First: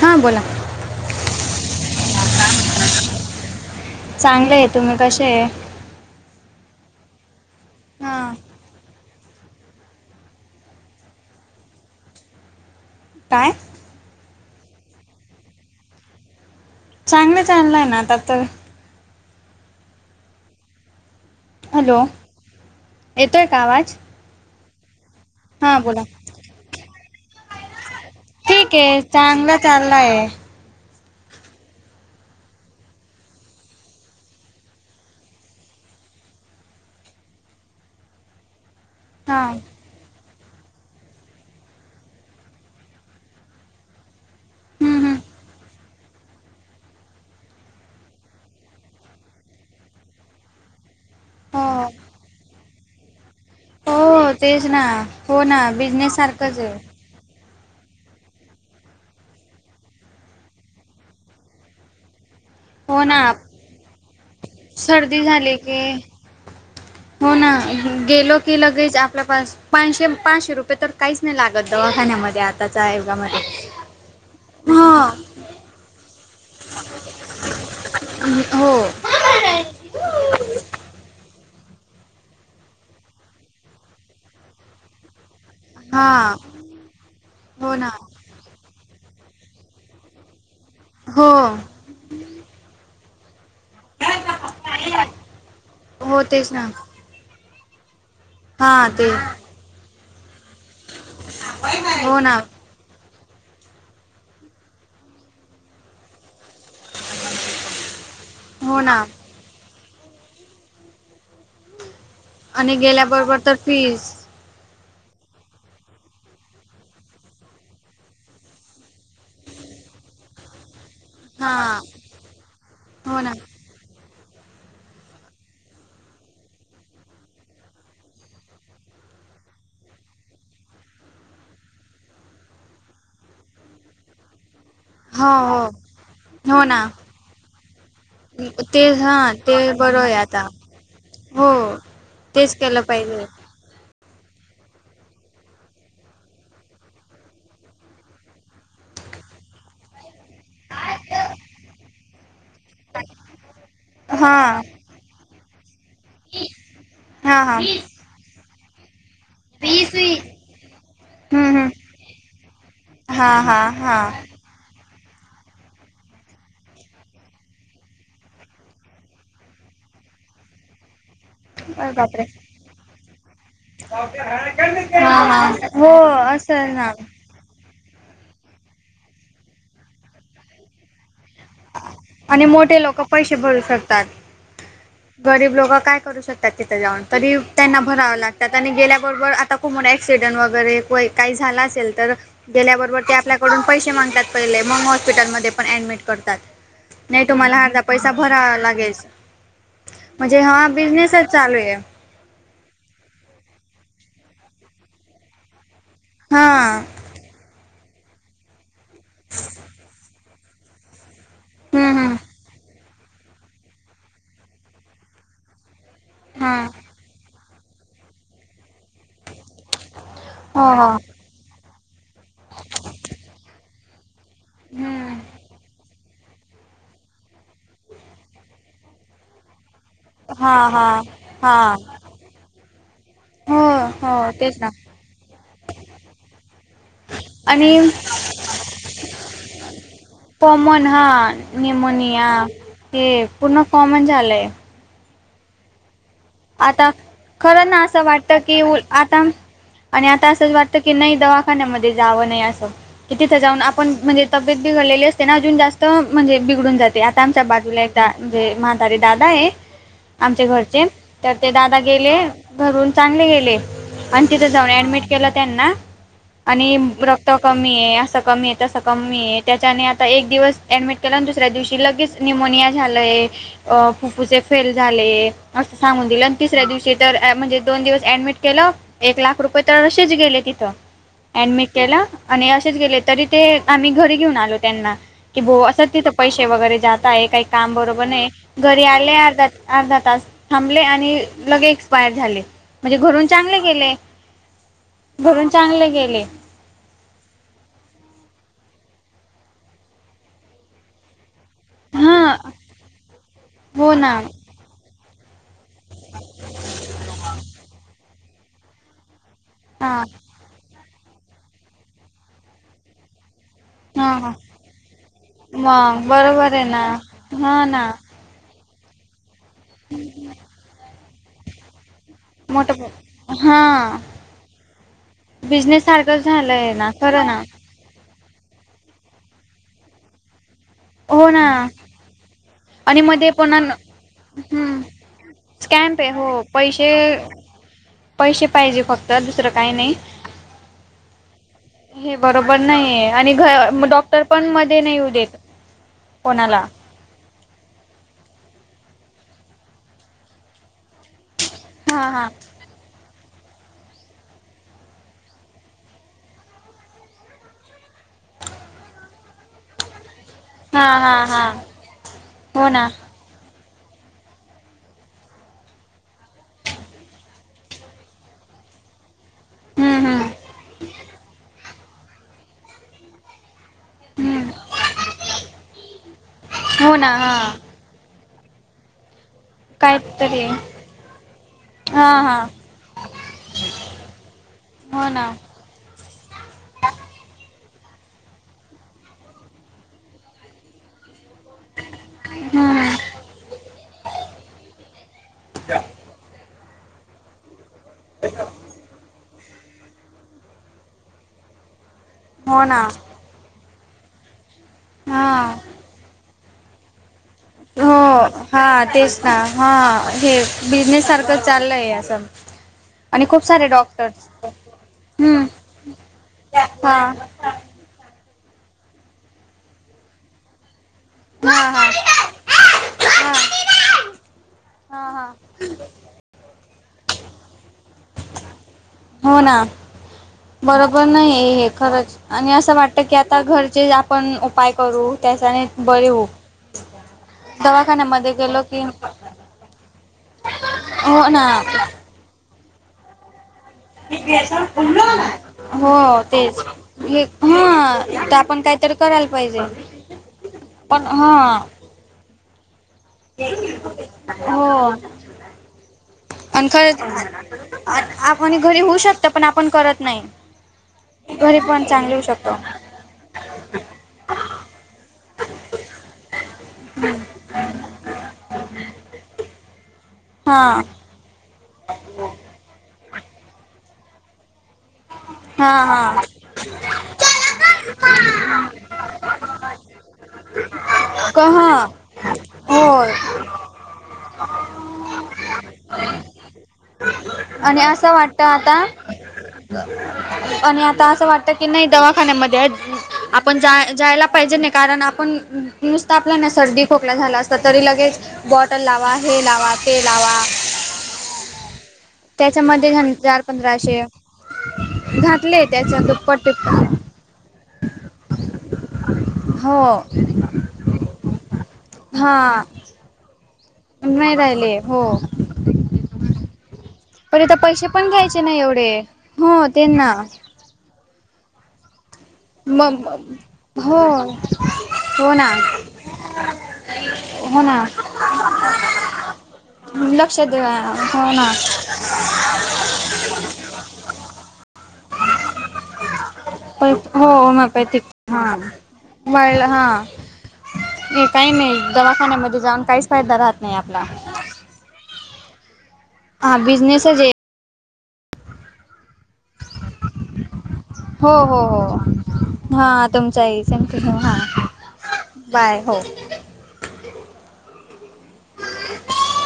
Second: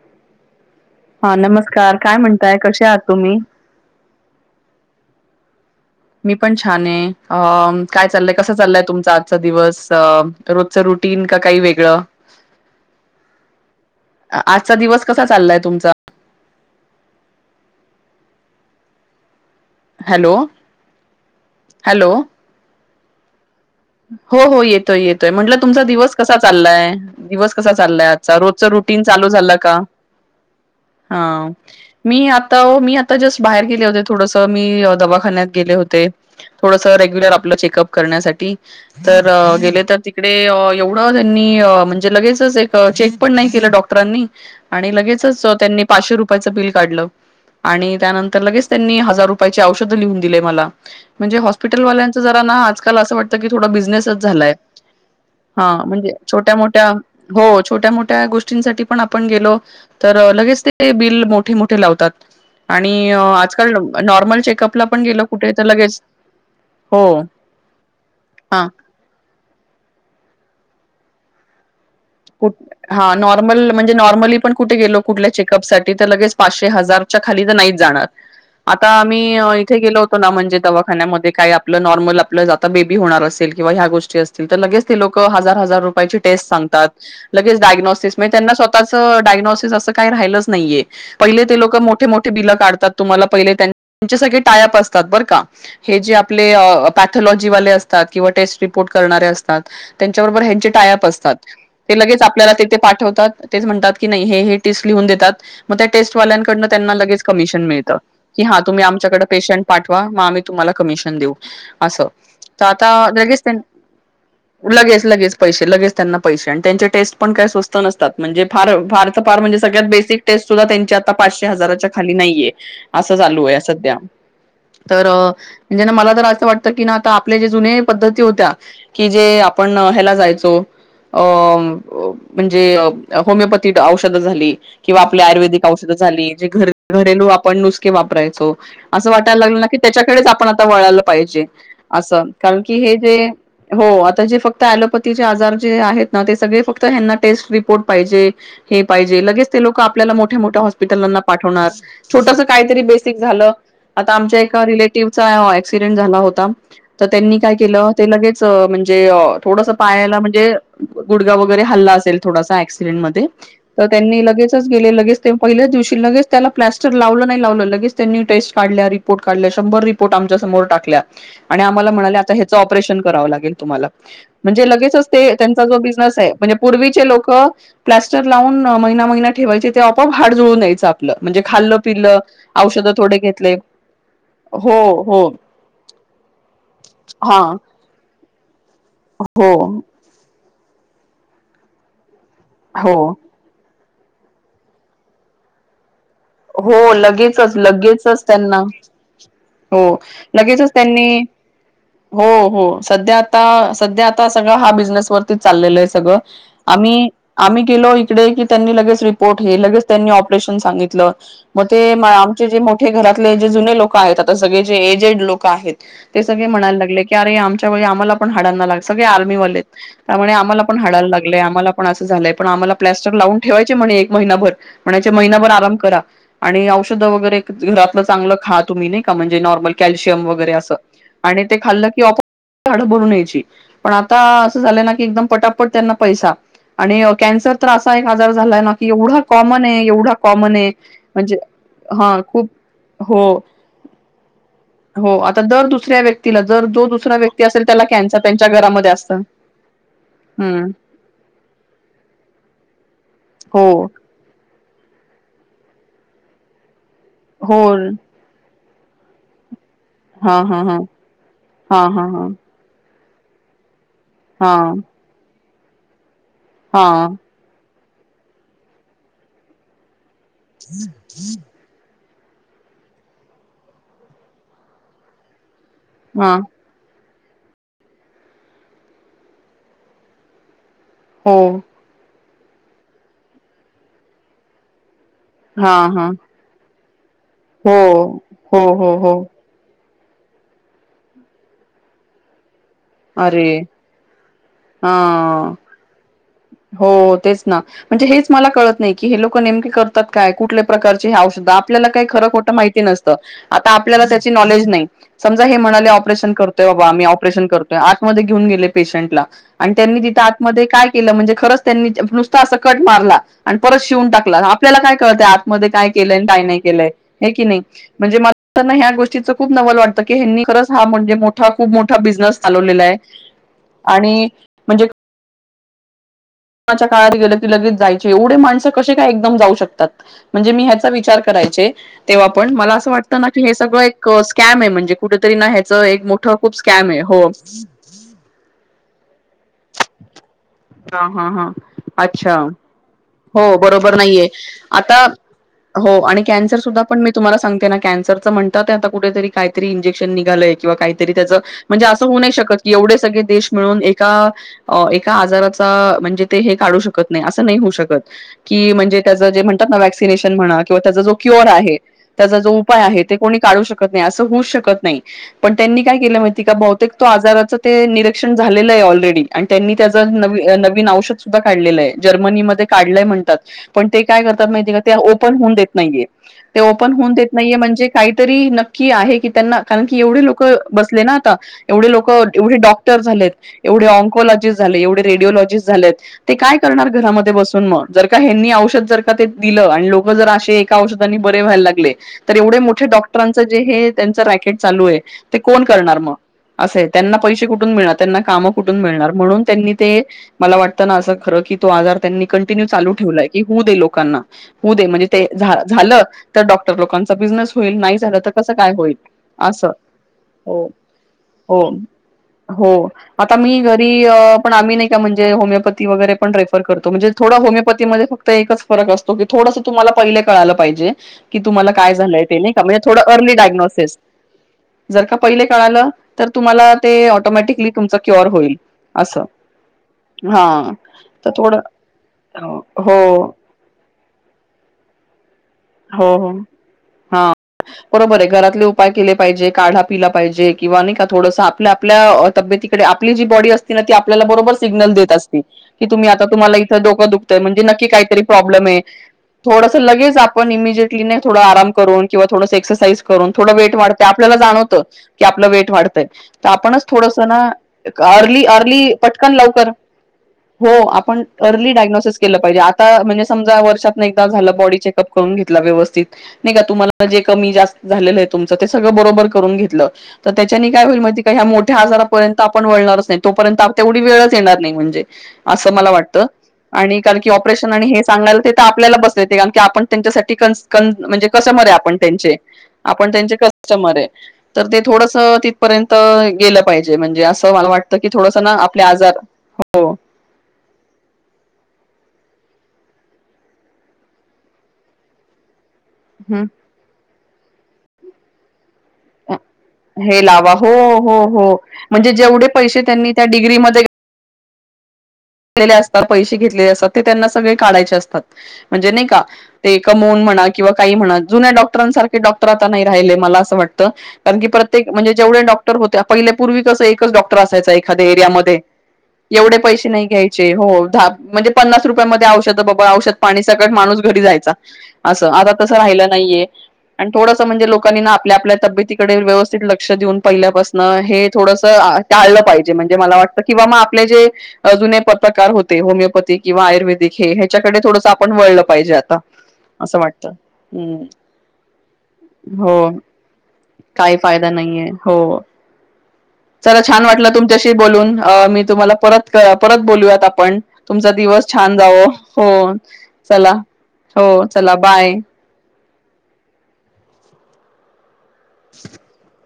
हां बोला हा नमस्कार, काय म्हणताय? कशे आत तुम्ही? चांगले ये, तुम्ही कशे ये? मी पण छान ये, अ काय चालंय? हां कस चालंय तुमचा आजचा दिवस अ रोजच रुटीन का काई वेगळं काय? आ आजचा दिवस कसा चाललाय तुमचा? चांगलं चालंलाय ना आता त हॅलो हॅलो, येतोय का आवाज? हो हो, येतोय येतोय म्हणलं हां तुमचा बोला दिवस कसा चाललाय. दिवस कसा चाललाय आजचा, रोजच ठीक आहे रुटीन चालू झालं चांगलं का? [unintelligible] हा मी आता ओ मी आता जस्ट बाहेर गेले होते. थोडस मी दवाखन्यात गेले होते. थोडस रेग्युलर आपलं चेकअप करण्यासाठी तर हां गेले त ती तिकडे अं एवढं त्यांनी अं म्हणजे लगेचच एक चेक पण नय केलं डॉक्टरांनी आणि हं, हं. लगेचच त्यांनी पाचशे रुपयाचं बिल काडलं. आणि त्यानंतर लगेच त्यांनी हजार रुपयाची औषधं लिहून दिले मला म्हणजे हो हॉस्पिटल वाल्यांच जरा ना आजकाल असं वाट- ते की थोडा बिझनेसच हो झालाय तेच ना हो ना हा म्हणजे छोट्या बिझनेससारखंच आहे मोट्या- हो छोट्या मोट्या गोष्टींसाटी पण आपण गेलो? तर लगेच ते बिल मोठी मोठे लावतात. हो आणि ना आजकल नॉर्मल चेकअपला पण गेलं सर्दी कुठे झाली तर की लगेच हो. गेलो की हा लगेच आपल्यापास पानशे पाशे रुपय तर- काहीच नाही लागत दवाखान्यामध्ये कुठ आताच्या हा आयोगामध्ये नॉर्मल ह. खूप साठी तर लगेच आता पाचशे हजारच्या खाली तर नाहीच जाणार हो आता - मी इथे गेलो होतो ना म्हणजे दवाखान्यामध्ये काय आपलं नॉर्मल आपलं आता बेबी होणार असेल किंवा ह्या गोष्टी अस. लगेोक हजार हार रेट हां सगात हो ना लगेचा्. त्यांना स्वतःच डायग्नसिस असं काही राहिच नाहीये हो पहिले ते लोक मोठे मोठ. ते बिल काढतात. तुम्हाला पहिली त्यांची सगळी टायप असतात बर का? हे जे हो आपले तेच ना अ- थलॉजीवाले असतात किंवा टेस्ट हा रिपोर्ट ते करणारे असतात त्यांच्याबरोबर ह्यांचे टायअप असतात. ते हो लगेच ना आपल्याला तेते पाठवतात तेच म्हणटात की नई हे हे टिस लिहून देतात मग त्या टेस्टवाल्यां- कडन त्यांना लगेच कमिशन मिळतं कि हा हो तुम्ही ना आमच्याकड पेशंट पाठवा मग आम्ही तुम्हाला कमिशन देऊ असं. तर आणि आता गेल्याबरोबर लगेच तर फीज लगेच लगेच पैसे लगेच त्यांना पैसे आणि. त्यांचे टेस्ट पण काही स्वस्त नसतात म्हणजे फार फारच फार म्हणजे सगळ्यात बेसिक. सुधा त्यांची आता पाचशे हा हजाराच्या खाली नाहीये असं हो ना चालू आहे सध्या. तर म्हणजे ना मला तर असं वाटतं की ना आता आपल्या जे जुने्या पद्धती होत्या. की जे आपण ह्याला जायचो अ. म्हणजे होमिओपथी औषध झाली. किंवा आपली हो हो आयुर्वेदिक औषधं झाली जे हो घर ना घरेलू आपण नुसके वापरायचो ते असं हा वाटयला ते लागलं ना क. बरं आहे त्याच्याकडेच आपण आता वळालं पाहिजे हो असं तेच कारण की केलं हे पाहिजे जे. हो आता जे फक्त लोपथीचे आजार जे आहेत ना ते सगळे फक्त ह्यांना टेस्ट रिपोर्ट पाहिजे. हे पाहिजे लगेच ते लोक आपल्याला मोठ्या मोठ्या हॉस्पिटलांना पाठवणार छोटस. काहीतरी बेसिक झालं आता हा आमच्या एका रिलेटिव्ह. अक्सिडेंट झाला होता तर त्यांनी हा काय हा केलं ते लगेच म्हणजे. थोड पायाला म्हणजे गुडगाव हम्म वगैरे हम्म हल्ला असेल थोडासा क्सिडेंट मध्ये हा हा तर हा त्यांनी. लगेच गेले लगेच ते पहिल्याच दिवशी लगेच त्याला प्लॅस्टर लावलं नाही लावलं लगेच त्यांनी टेस्ट काढल्या. िोर्ट काढल्या शंभर रिपोर्ट आमच्या समोर टक आणि आमला अरे म्हणा बापरे आताच ऑपरेन करावं लागेल. म्हणे लगेच हा हा त्यांचा हो बसर्. असेल ना प्स्टर ला म म ठेवाय ते आपप हड जळून द्याचं आपलं म्हे खालं. पिलं आणि मोठे औषध लोक थोडे पैसे घेतले. भरू शकतात हो हो गरीब लोक काय करू शकतात तिथं जाऊन तरी हा त्यांना भरावं लागत. त्या आणि गेल्याबरोबर हो आता कम. एक्सिडेंट वगैरे काही झाला असेल तर हो गेल्याबरोबर ते आपल्या. पडून पैसे मागतात पहिले मग हॉस्पिटलमध्ये पण ॲडमिट करतात. हो नाही लगेचच तुम्हाला अर्धा पैसा लगेचच भरावा त्यांना. लागेल हो म्हणजे हा लगेचच त्यांनी. बिझनेसच चालू आहे. हो हो सध्या आता सध्या आता सगळा हा बिझनेस व. चालल आहे सगळं हा आम्ही. आम्ही गेलो इकडे की त्यांनी लगेच रिपोर्ट हे लगेच त्यांनी ऑपरेशन सांगितलं. मग ते हम्म हम्म आमचे जे मोठे घरातले जे जुने लोक आहेत आता सगळे जे एजेड लोक आहेत. ते सगळे हा म्हणायला लागले कीरे आमच्या वळी आम्हाला पण हायना लाग सगळे आर्मीवाले. त्यामुळे हो आम्हाला पण हो हाडाला लागलंय आम्हाला पण असं झालंय पण आम्हाला प्लास्टर लावून ठेवायचे म्हणे महिनाभर म्हणायचे हम्म महिनाभर आराम करा. आणि औषध वगैरे घरातलं चांगलं खा तुम्ही नाही का म्हणजे नॉर्मल कॅल्शियम वगैरे हा असं हा आणि हा ते खाल्लं की आपो.. हाडं भरून यायची. हो पण हो आता तेच असं झालं ना की एकदम पटापट त्यांना पैसा. आणि कॅन्सर तर आणि असा एक आजार झालाय ना की एवढा कॉमन आहे एवढा कॉमन आहे. हा म्हणजे हा निमोनिया खूप हे हो पूर्ण कॉमन झालंय. हो आता दर दुसऱ्या व्य तिला जर जो आता दुसरा व्यक्ती असेल खरं ना त्याला असं कॅन्सर वाटतं त्यांच्या की उल घरामध्ये असतं आता आणि आता असंच हम्म. वाटतं की नाही दवाखान्यामध्ये जावं नाही असं की तिथं जाऊन हो आपण म्हणजे तब्येत बिघडलेली असते ना अजून जास्त म्हणजे बिघडून जाते आता आमच्या हो बाजूला एक दा म्हणजे म्हातारे दादा आहे हा आमचे हा हा घरचे तर ते दादा हा हा गेले घरून चांगले गेले आणि तिथे हा जाऊन ऍडमिट केला त्यांना आणि हा र हा क्त कमी आहे असं कमी आहे तसं कमी आहे त्याच्याने आता एक दिवस ऍडमिट केलं आणि दुसऱ्या दिवशी की लगेच निमोनिया झालंय अ फुफ्फुसे फेल झाले असं सांगुन दिलं हा आणि तिसऱ्या दिवशी तर म्हणजे दोन दिवस ऍडमिट केलं एक लाख रुपये तर असेच गेले तिथं हो ऍडमिट केलं आणि असेच गेले तरी ते आम्ही घरी घेऊन आलो त्यांना की ब हा असंच तिथ हा पैसे वगैरे जात आहे काही काम हो बरोबर नाही हो घरी हो हो आले अर्धा ता. अर्धा तास थांबले आणि लगे एक्सपायर झाले. म्हणजे घरून अरे चांगले गेले हा घरून चांगले गेले. हो तेच ना. म्हणजे हेच मला कळत नाही की हे लोक नेमके करतात काय? कुठल्या प्रकारचे हे औषध आप ल्याला खरं हां खोटं माहिती नसतं आता हो आपल्याला ना त्याची नॉलेज नाही, समजा हे म्हणाले ऑपरेशन करतोय बाबा आम्ही ऑपरेशन करतोय, आतमध्ये घेऊन गेले पेशंटला आणि त्यांनी हां तिथं आतमध्ये काय केलं म्हणजे खरंच त्यांनी नुसता असं कट मारला आणि परत शिवून हां हां टाकला. आपल्याला काय कळतंय आतमध्ये काय मग केलंय आणि काय बरोबर नाही आहे ना केलंय हे की नाही हां ना म्हणजे मला ना ह्या गोष्टीचं खूप नवल वाटतं की यांनी खरंच हा म्हणजे मोठा खूप मोठा बिझनेस मोठं चालवलेला प आहे आणि म्हणजे बिझनेस सारखंच झालंय कोरोनाच्या ना काळात खरं गेलं ना. की लगेच जायचे एवढे माणसं कसे काय एकदम जाऊ शकतात म्हणजे मी ह्याचा विचार हो ना करायचे तेव्हापण, मला असं आणि वाटतं ना मध्ये की हे पुन्हा न सगळं एक स्कॅम आहे हं, म्हणजे कुठेतरी ना ह्याच स्कॅम्प एक आहे मोठं हो खूप स्कॅम पैसे आहे हो. पैसे पाहिजे फक्त दुसरं काही नाही. हा हा हा. हे अच्छा बरोबर नाही आहे. आणि घ हो मग बरोबर डॉक्टर नाहीये पण मध्ये आता नाही येऊ देत हो आणि कॅन्सर कोणाला सुद्धा पण मी तुम्हाला सांगते ना कॅन्सरचं म्हणता आता कुठेतरी काहीतरी इंजेक्शन निघालंय किंवा काहीतरी त्याचं म्हणजे असं हां होऊ हां नाही शकत की एवढे सगळे देश मिळून एका अ एका आजाराचा म्हणजे ते हे काढू शकत नाही असं नाही होऊ शक की म्हणजे त्याचं जे म्हणतात ना वॅक्सिनेशन म्हणा किंवा हां त्याचा जो हां क्युअर हां आहे त्याचा जो हो उपाय ना आहे ते कोणी काढू शकत नाही असं होऊच शकत नाही. पण त्यांनी काय केलं माहिती का बहुतेक तो आजाराचं ते निरीक्षण झालेलं आहे ऑलरेडी आणि त्यांनी हं, त्याचं हं. नवी नवीन औषध सुद्धा काढलेलं आहे, जर्मनीमध्ये काढलंय म्हणतात. पण ते काय करतात हं. माहीतय का ओपन होऊन देत नाहीये ते ओपन हो ना होऊन देत हां नाहीये म्हणजे काहीतरी नक्की आहे की त्यांना कारण की एवढे लोक काहीतरी बसले ना आता एवढे लोक हां हां एवढे डॉक्टर झालेत एवढे ऑन्कोलॉजिस्ट झाले एवढे हो ना रेडिओलॉजिस्ट झालेत ते काय करणार घरामध्ये बस सून मग जर का ह्यांनी औषध जर का ते दिलं आणि लोक जर असे एका औषधानी बरे व्हायला लागले तर एवढे मोठे हम्म डॉक्टरांचं जे हे त्यांच रॅकेट चालू आहे ते कोण करणार मग असं आहे त्यांना पैसे कुठून मिळत त्यांना कामं कुठ टून मिळणार, म्हणून त्यानी ते मला वाटत ना अस खर की तो आजार त्यांनी हो कंटिन्यू ना चालू ठेवलाय होऊ दे लोकांना, होऊ दे म्हणजे ते हा झा झालं तर डॉक्टर लोकांचा बिझनेस होईल हो नाही झालं तर कसं हा काय होईल. तेच ना असं हा हे हो बिझनेस सारखं हो चाललंय असं हो आणि आता खूप मी सारे घरी डॉक्टर्स पण आम्ही नाही का म्हणजे हम्म होमिओपथी वगैरे पण रेफर करतो हा म्हणजे थोड होमिओपथीमध्ये फक्त एकच फरक असतो की थोडस तुम्हाला पहिले कळायला पाहिजे कि हा तुम्हाला हा काय झालंय ते नाही का म्हणजे थोडं हा अर्ली डायग्नोसिस जर हा का हा पहिले कळालं तर तुम्हाला ते ऑटोमॅटिकली तुमच क्युअर होईल असं हो ना हा बरोबर तर नाही थोडं हे खरंच आणि असं वाटतं की हो आता घरचेच आपण उपाय करू त्याच्यानेच हो हो हा. बरोबर आहे, दवाखान्यामध्ये गेलो घरातले की उपाय केले पाहिजे, काढा पिला पाहिजे किंवा नाही का हो थोडस ना आपल्या आपल्या तब्येती कडे आपली जी बॉडी अस ते ना ती आपल्याला बरोबर सिग्नल देत असते का तुम्ही हो आता तुम्हाला तेच इथ डोकं हे दुखतय म्हणजे नक्की हा काहीतरी तर आपण प्रॉब्लेम आहे. काहीतरी करायला पाहिजे पण इमिजिएटली पण नाय थोड हा आराम करून किंवा थोडस एक्सरसाइज करून थोडं वेट वाढतय आपल्याला हो जाणवत की आपलं वेट वाढतय तर आणि आपणच खरंच थोडस ना आ- अर्ली आपण घरी अर्ली होऊ शकतं पटकन पण लवकर आपण करत नाही हो आपण घरी अर्ली पण चांगले डायग्नोसिस होऊ केलं शकतो पाहिजे आ ता म्हणजे समजा वर्षात न एकदा झालं बॉडी चेकअप करून घेतला व्यवस्थित नाही का तुम्हाला जे कमी जास्त झालेलं आहे तुमच ते सगळं बरोबर करून घेतलं तर हा त्याच्याने काय होईल माहिती का ह्या मोठ्या आजारापर्यंत आपण वळणारच नाही तोपर्यंत आप तेवढी वेळच येणार नाही म्हणजे ते हा असं मला हा वाटतं आणि कारण की ऑपरेशन आणि हे सांगायला ते तर आपल्याला बसलेत कारण की आपण त्यांच्यासाठी क का म्हणजे क कस्टमर आहे हा आपण त्यांचे आपण होय त्यांचे कस्ट मर आहे तर ते थोडस तिथपर्यंत गेलं पाहिजे म्हणजे जे असं मला आणि वाटतं की असं थोडा ना आपले आता आजार जे आणि आता असं वाटत की नाही दवाखान्यामध्ये ॲड आपण जा जायला पाहिजे नाही कारण आपण नुसतं आपल हम्म. ना सर्दी खोकला झाला असता तरी लगेच बॉटल लावा हे लावा ते लावा हो हो हो म्हणजे जेवढे पैसे त्याच्यामध्ये त्यांनी घाण त्या चार डिग्रीमध्ये पंधराशे घातले घातलेले त्याच्या असतात पैसे दुप्पट घेतलेले असतात ते तिप्पट त्यांना सगळे काढायचे असतात म्हणजे नाही का ते हो कमऊन म्हणा किंवा काही म्हणा. जुन्या डॉक्टरांसारख डॉक्टर हा आता नाही राहिले मला असं वाटत त नाही कारण की राहिले प्रत्येक हो म्हणजे जेवढे डॉक्टर होते पहिल्यापूर्वी कसं एक एकच डॉक्टर पण इथं असायचा पैसे एखाद्या पण घ्यायचे ना एरियामध्ये एवढे एवढे हो ते पैसे नाही ना ते हो धाप म्हणजे पन्नास रुपयांमध्ये औषध तर बाबा मग औषध पाणी सकट माणूस हो घरी जायचा असं हो ना आता तसं राहिलं नाहीये आणि थोडसं म्हणजे लोकांनी ना आपल्या आपल्या तब्येतीकडे व्यवस्थित लक्ष देऊन लक्ष दे पहिल्यापासन हे हो ना थोडसं टाळलं पाहिजे म्हणजे मला वाटत किंवा मग आपले जे जुने [unintelligible] कार होते होमिओपॅथी किंवा हो आयुर्वेदिक हे ह्याच्याकडे होमिओपॅथिक थोडस आपण हां वळलं पाहिजे आता वाढलं असं हां वाटतं हम्म नाही काही नाही दवाखान्यामध्ये हो जाऊन काहीच फायदा राहत नाही आपला काही फायदा नाहीेये हो हा चला छान बिझनेसच आहे वाटलं तुम च्याशी बोलून अ मी तुम्हाला परत परत बोलूयात आपण तुमचा हो दिवस हो छान हो जावो हो हां चला. तुमचाही सेम टू सेम हो हां चला बाय. बाय हो. [unintelligible]